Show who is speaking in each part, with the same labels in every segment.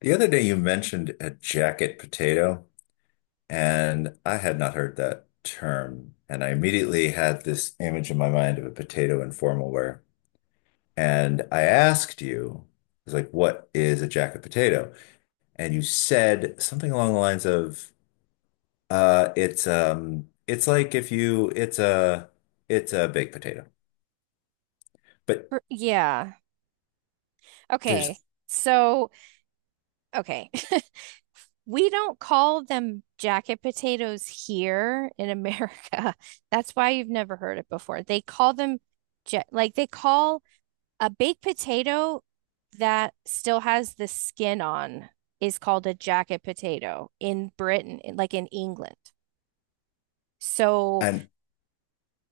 Speaker 1: The other day you mentioned a jacket potato, and I had not heard that term. And I immediately had this image in my mind of a potato in formal wear. And I asked you, I was like, what is a jacket potato? And you said something along the lines of, it's like if you it's a baked potato. But
Speaker 2: Yeah. Okay.
Speaker 1: there's
Speaker 2: So, okay. We don't call them jacket potatoes here in America. That's why you've never heard it before. They call them ja like they call a baked potato that still has the skin on is called a jacket potato in Britain, like in England. So,
Speaker 1: and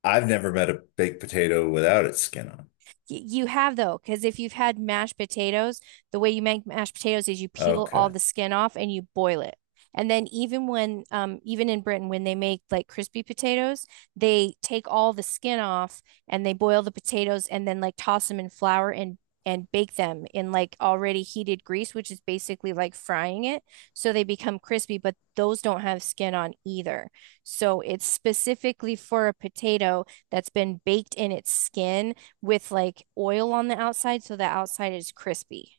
Speaker 1: I've never met a baked potato without its skin on.
Speaker 2: you have though, because if you've had mashed potatoes, the way you make mashed potatoes is you peel all
Speaker 1: Okay.
Speaker 2: the skin off and you boil it. And then even in Britain, when they make like crispy potatoes, they take all the skin off and they boil the potatoes and then like toss them in flour and bake them in like already heated grease, which is basically like frying it. So they become crispy, but those don't have skin on either. So it's specifically for a potato that's been baked in its skin with like oil on the outside so the outside is crispy.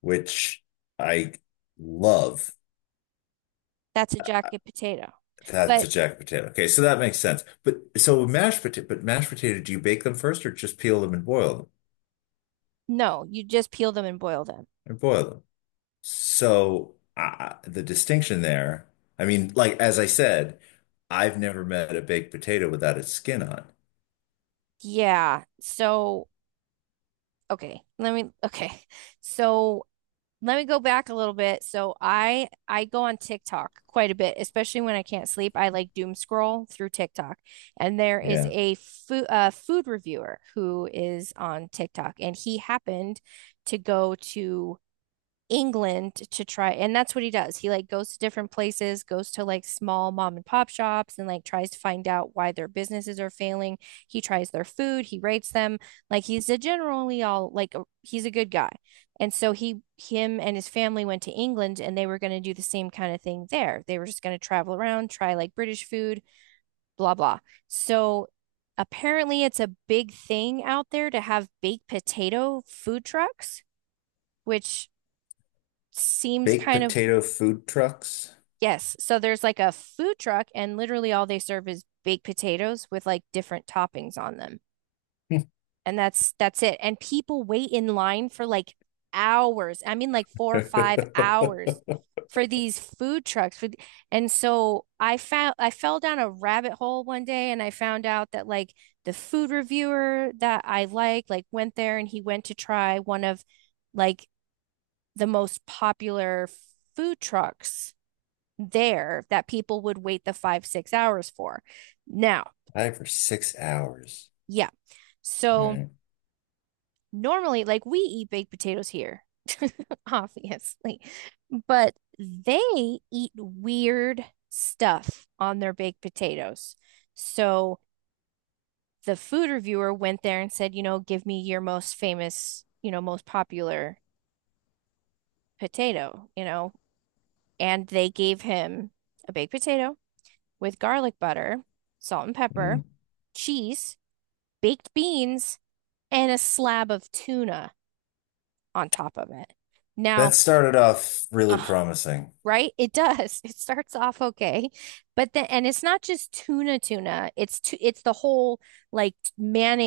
Speaker 1: Which I love.
Speaker 2: That's a jacket potato.
Speaker 1: That's
Speaker 2: But
Speaker 1: a jack potato. Okay, so that makes sense. But mashed potato, do you bake them first or just peel them and boil them
Speaker 2: no, you just peel them and boil them.
Speaker 1: and boil them? So the distinction there, I mean, like as I said, I've never met a baked potato without its skin on.
Speaker 2: Yeah. So, okay. Let me okay. So, let me go back a little bit. So, I go on TikTok quite a bit, especially when I can't sleep. I like doom scroll through TikTok. And there is
Speaker 1: Yeah.
Speaker 2: a food reviewer who is on TikTok and he happened to go to England to try, and that's what he does. He like goes to different places, goes to like small mom and pop shops and like tries to find out why their businesses are failing. He tries their food, he rates them. Like, he's a generally all like a, he's a good guy. And so he him and his family went to England and they were going to do the same kind of thing there. They were just going to travel around, try like British food, blah blah. So apparently it's a big thing out there to have baked potato food trucks, which seems
Speaker 1: Baked
Speaker 2: kind of,
Speaker 1: potato food trucks.
Speaker 2: yes. So there's like a food truck and literally all they serve is baked potatoes with like different toppings on them. And that's it. And people wait in line for like hours. I mean like 4 or 5
Speaker 1: I
Speaker 2: hours for these food trucks. And so I fell down a rabbit hole one day and I found out that like the food reviewer that I like went there, and he went to try one of like the most popular food trucks there that people would wait the 5, 6 hours for. Now,
Speaker 1: for 6 hours.
Speaker 2: yeah.
Speaker 1: All
Speaker 2: So
Speaker 1: right.
Speaker 2: normally, like, we eat baked potatoes here, obviously, but they eat weird stuff on their baked potatoes. So the food reviewer went there and said, you know, give me your most famous, you know, most popular potato, you know, and they gave him a baked potato with garlic butter, salt and pepper,
Speaker 1: Mm.
Speaker 2: cheese, baked beans and a slab of tuna on top of it.
Speaker 1: That
Speaker 2: Now,
Speaker 1: started off really
Speaker 2: uh,
Speaker 1: promising.
Speaker 2: right? It does. It starts off okay, but then, and it's not just tuna tuna. It's the whole like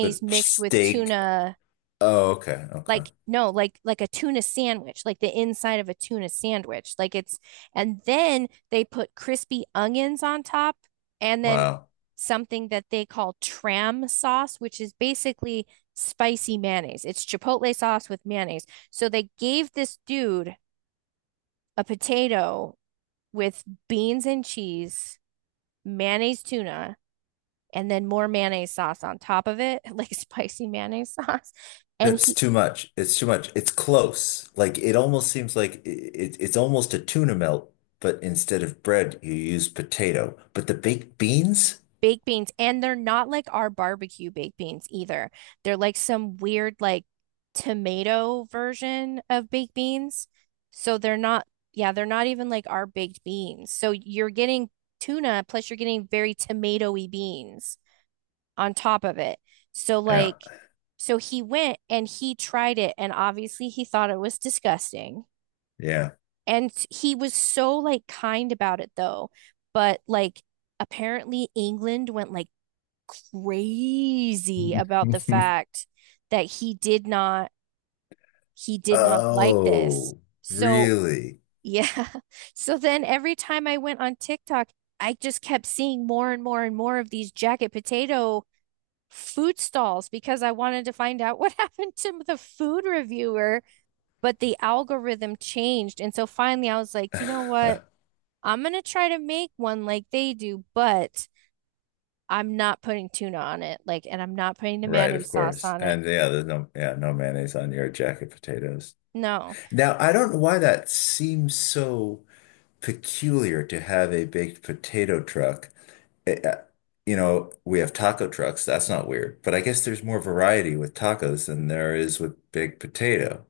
Speaker 1: The
Speaker 2: mixed with
Speaker 1: steak.
Speaker 2: tuna,
Speaker 1: Oh, okay. Okay.
Speaker 2: like no, like a tuna sandwich, like the inside of a tuna sandwich, like it's, and then they put crispy onions on top and then
Speaker 1: Wow.
Speaker 2: something that they call tram sauce which is basically spicy mayonnaise. It's chipotle sauce with mayonnaise. So they gave this dude a potato with beans and cheese, mayonnaise, tuna, and then more mayonnaise sauce on top of it, like spicy mayonnaise sauce. And
Speaker 1: That's
Speaker 2: he,
Speaker 1: too much. It's too much. It's close. Like it almost seems like it, it's almost a tuna melt, but instead of bread, you use potato. But the baked beans?
Speaker 2: baked beans, and they're not like our barbecue baked beans either. They're like some weird, like tomato version of baked beans. So they're not, yeah, they're not even like our baked beans. So you're getting tuna, plus you're getting very tomatoey beans on top of it. So,
Speaker 1: Yeah,
Speaker 2: like, so he went and he tried it, and obviously he thought it was disgusting.
Speaker 1: yeah.
Speaker 2: And he was so like kind about it though. But like apparently England went like crazy about the fact that he did not like this.
Speaker 1: Oh,
Speaker 2: So,
Speaker 1: really?
Speaker 2: yeah. So then every time I went on TikTok, I just kept seeing more and more and more of these jacket potato food stalls because I wanted to find out what happened to the food reviewer, but the algorithm changed. And so finally I was like, you know what? I'm going to try to make one like they do, but I'm not putting tuna on it. Like, and I'm not putting the
Speaker 1: Right,
Speaker 2: mayonnaise
Speaker 1: of
Speaker 2: sauce
Speaker 1: course.
Speaker 2: on it.
Speaker 1: And yeah, there's no yeah, no mayonnaise on your jacket potatoes.
Speaker 2: No.
Speaker 1: Now, I don't know why that seems so peculiar to have a baked potato truck. it, uh, you know, we have taco trucks. That's not weird. But I guess there's more variety with tacos than there is with big potato.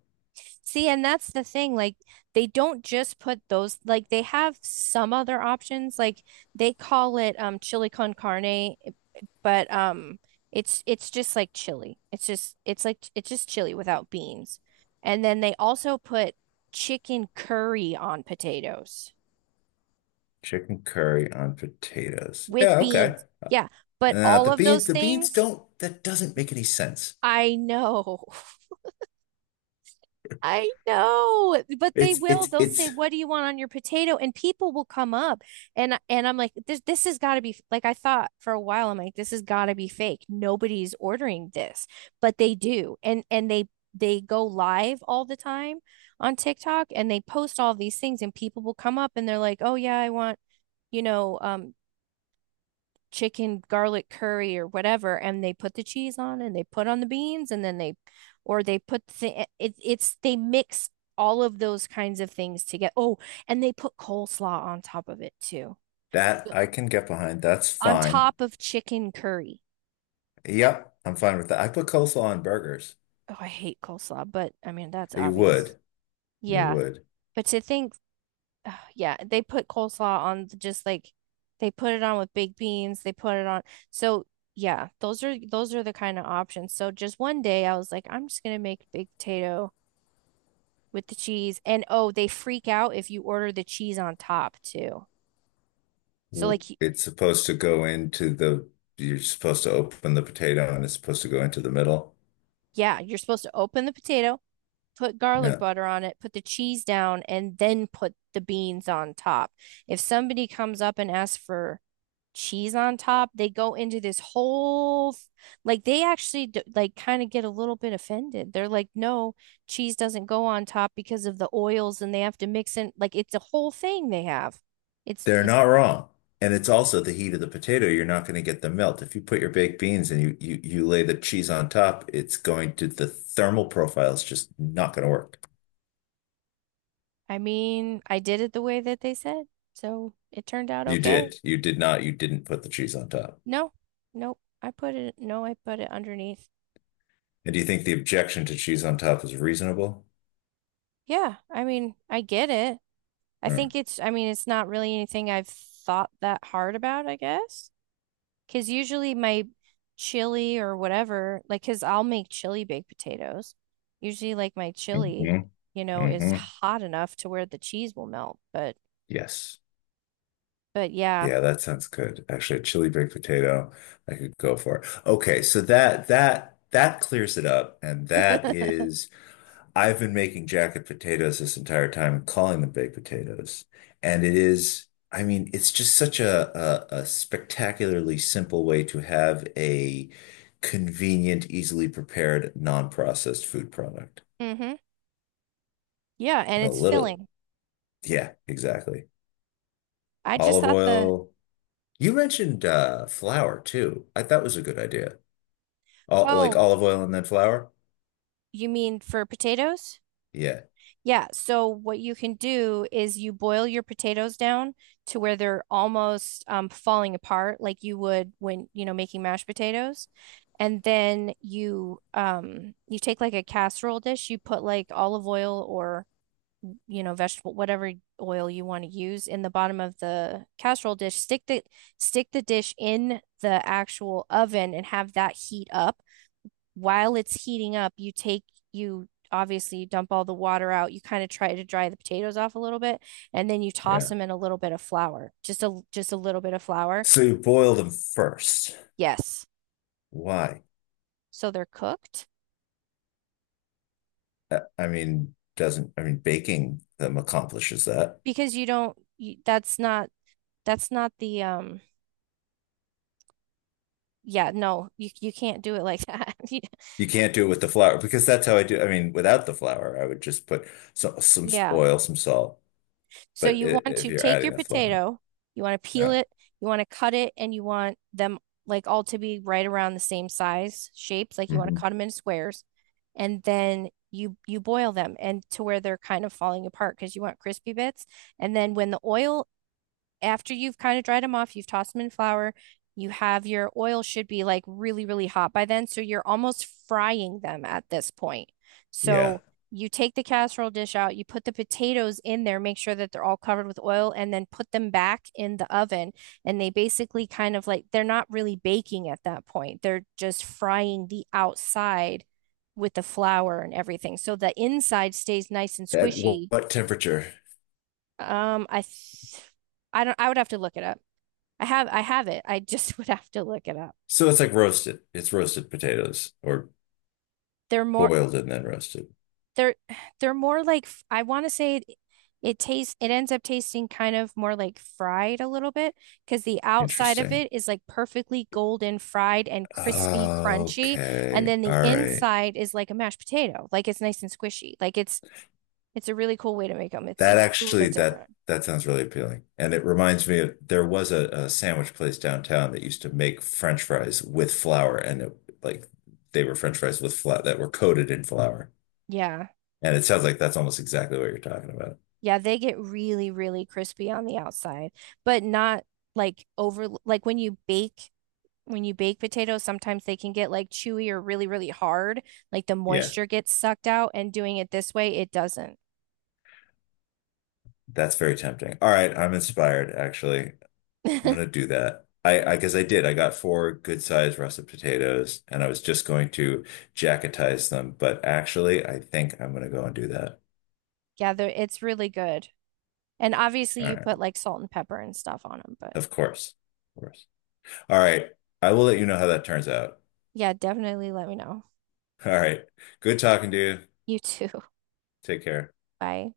Speaker 2: See, and that's the thing. Like, they don't just put those, like, they have some other options. Like, they call it chili con carne, but it's just like chili. It's just it's just chili without beans. And then they also put chicken curry on potatoes
Speaker 1: Chicken curry on potatoes.
Speaker 2: with
Speaker 1: Yeah, okay.
Speaker 2: beans. Yeah, but all
Speaker 1: The
Speaker 2: of
Speaker 1: beans,
Speaker 2: those
Speaker 1: the beans
Speaker 2: things,
Speaker 1: don't, that doesn't make any sense.
Speaker 2: I know. I know, but they
Speaker 1: It's,
Speaker 2: will.
Speaker 1: it's,
Speaker 2: They'll say,
Speaker 1: it's,
Speaker 2: "What do you want on your potato?" And people will come up, and I'm like, "This has got to be f-" like I thought for a while. I'm like, "This has got to be fake. Nobody's ordering this," but they do, and they go live all the time on TikTok, and they post all these things, and people will come up, and they're like, "Oh yeah, I want, you know um chicken garlic curry or whatever," and they put the cheese on and they put on the beans and then they, or they put the, it, it's, they mix all of those kinds of things together. Oh, and they put coleslaw on top of it too.
Speaker 1: That I can get behind. That's
Speaker 2: On
Speaker 1: fine.
Speaker 2: top of chicken curry.
Speaker 1: Yep, I'm fine with that. I put coleslaw on burgers.
Speaker 2: Oh, I hate coleslaw, but I mean, that's
Speaker 1: You
Speaker 2: obvious.
Speaker 1: would. You
Speaker 2: Yeah.
Speaker 1: would.
Speaker 2: But to think, oh, yeah, they put coleslaw on just like they put it on with baked beans, they put it on. So yeah, those are the kind of options. So just one day I was like, I'm just gonna make baked potato with the cheese. And oh, they freak out if you order the cheese on top too. So
Speaker 1: It's supposed to go into you're supposed to open the potato and it's supposed to go into the middle.
Speaker 2: yeah, you're supposed to open the potato, put garlic
Speaker 1: Yeah.
Speaker 2: butter on it, put the cheese down, and then put the beans on top. If somebody comes up and asks for cheese on top, they go into this whole like they actually like kind of get a little bit offended. They're like, "No, cheese doesn't go on top because of the oils and they have to mix in, like it's a whole thing they have."
Speaker 1: They're
Speaker 2: It's
Speaker 1: not wrong. And it's also the heat of the potato. You're not going to get the melt. If you put your baked beans and you lay the cheese on top, it's going to, the thermal profile is just not going to work.
Speaker 2: I mean, I did it the way that they said. So, it turned out
Speaker 1: You
Speaker 2: okay.
Speaker 1: did. You did not. You didn't put the cheese on top.
Speaker 2: No. Nope. I put it no, I put it underneath.
Speaker 1: And do you think the objection to cheese on top is reasonable?
Speaker 2: Yeah, I mean, I get it. I
Speaker 1: Mm.
Speaker 2: think it's not really anything I've thought that hard about, I guess. Because usually my chili or whatever, like, because I'll make chili baked potatoes. Usually, like, my chili,
Speaker 1: Hmm.
Speaker 2: you know, is
Speaker 1: Hmm.
Speaker 2: hot enough to where the cheese will melt. But,
Speaker 1: Yes.
Speaker 2: yeah.
Speaker 1: Yeah, that sounds good. Actually, a chili baked potato, I could go for. Okay, so that clears it up, and that is I've been making jacket potatoes this entire time and calling them baked potatoes. And it is, I mean, it's just such a spectacularly simple way to have a convenient, easily prepared, non-processed food product.
Speaker 2: Hmm. Yeah. And
Speaker 1: A
Speaker 2: it's
Speaker 1: little,
Speaker 2: filling.
Speaker 1: yeah, exactly.
Speaker 2: I just
Speaker 1: Olive
Speaker 2: thought the,
Speaker 1: oil. You mentioned flour too. I thought was a good idea. All, like
Speaker 2: oh,
Speaker 1: olive oil and then flour?
Speaker 2: you mean for potatoes?
Speaker 1: Yeah,
Speaker 2: Yeah, so what you can do is you boil your potatoes down to where they're almost falling apart, like you would when, you know, making mashed potatoes. And then you take like a casserole dish, you put like olive oil or, you know, vegetable whatever oil you want to use in the bottom of the casserole dish. Stick the dish in the actual oven and have that heat up. While it's heating up, you take you obviously you dump all the water out. You kind of try to dry the potatoes off a little bit, and then you toss
Speaker 1: yeah.
Speaker 2: them in a little bit of flour, just a little bit of flour.
Speaker 1: So you boil them first.
Speaker 2: Yes,
Speaker 1: Why?
Speaker 2: so they're cooked,
Speaker 1: I mean, doesn't, I mean, baking them accomplishes that.
Speaker 2: because you don't. You, that's not, that's not the. Yeah, no, you can't do it like that.
Speaker 1: You can't do it with the flour because that's how I do. I mean, without the flour, I would just put some,
Speaker 2: Yeah.
Speaker 1: oil, some salt.
Speaker 2: So
Speaker 1: But
Speaker 2: you want
Speaker 1: if
Speaker 2: to
Speaker 1: you're
Speaker 2: take
Speaker 1: adding
Speaker 2: your
Speaker 1: the flour,
Speaker 2: potato, you want to peel
Speaker 1: yeah,
Speaker 2: it, you want to cut it, and you want them like all to be right around the same size shapes. Like you want to
Speaker 1: hmm
Speaker 2: cut them in squares, and then you boil them and to where they're kind of falling apart because you want crispy bits. And then when the oil, after you've kind of dried them off, you've tossed them in flour, your oil should be like really, really hot by then. So you're almost frying them at this point.
Speaker 1: yeah.
Speaker 2: So you take the casserole dish out, you put the potatoes in there, make sure that they're all covered with oil, and then put them back in the oven. And they basically kind of, like, they're not really baking at that point, they're just frying the outside with the flour and everything. So the inside stays nice and
Speaker 1: At
Speaker 2: squishy.
Speaker 1: what temperature?
Speaker 2: Um, I th- I don't, I would have to look it up. I have it. I just would have to look it up.
Speaker 1: So it's like roasted. It's roasted potatoes or
Speaker 2: They're more
Speaker 1: boiled and then roasted.
Speaker 2: they're they're more like I want to say it, it tastes it ends up tasting kind of more like fried a little bit because the outside of it
Speaker 1: Interesting.
Speaker 2: is like perfectly golden fried and crispy crunchy, and
Speaker 1: Okay.
Speaker 2: then the
Speaker 1: All right.
Speaker 2: inside is like a mashed potato. Like it's nice and squishy. Like it's a really cool way to make them. It's
Speaker 1: That
Speaker 2: it's a little
Speaker 1: actually
Speaker 2: bit
Speaker 1: that
Speaker 2: different.
Speaker 1: that sounds really appealing. And it reminds me of there was a sandwich place downtown that used to make French fries with flour and it, like they were French fries with flour that were coated in flour.
Speaker 2: Yeah.
Speaker 1: And it sounds like that's almost exactly what you're talking about.
Speaker 2: Yeah, they get really really crispy on the outside, but not like over, like when you bake potatoes, sometimes they can get like chewy or really, really hard. Like the
Speaker 1: Yeah,
Speaker 2: moisture gets sucked out, and doing it this way, it doesn't.
Speaker 1: that's very tempting. All right, I'm inspired actually. I'm gonna do that. I guess I did. I got four good sized russet potatoes and I was just going to jacketize them, but actually I think I'm gonna go and do that.
Speaker 2: Yeah, it's really good. And obviously,
Speaker 1: All
Speaker 2: you
Speaker 1: right.
Speaker 2: put like salt and pepper and stuff on them. But
Speaker 1: Of course. Of course. All right. I will let you know how that turns out.
Speaker 2: yeah, definitely let me know.
Speaker 1: All right. Good talking to you.
Speaker 2: You too.
Speaker 1: Take care.
Speaker 2: Bye.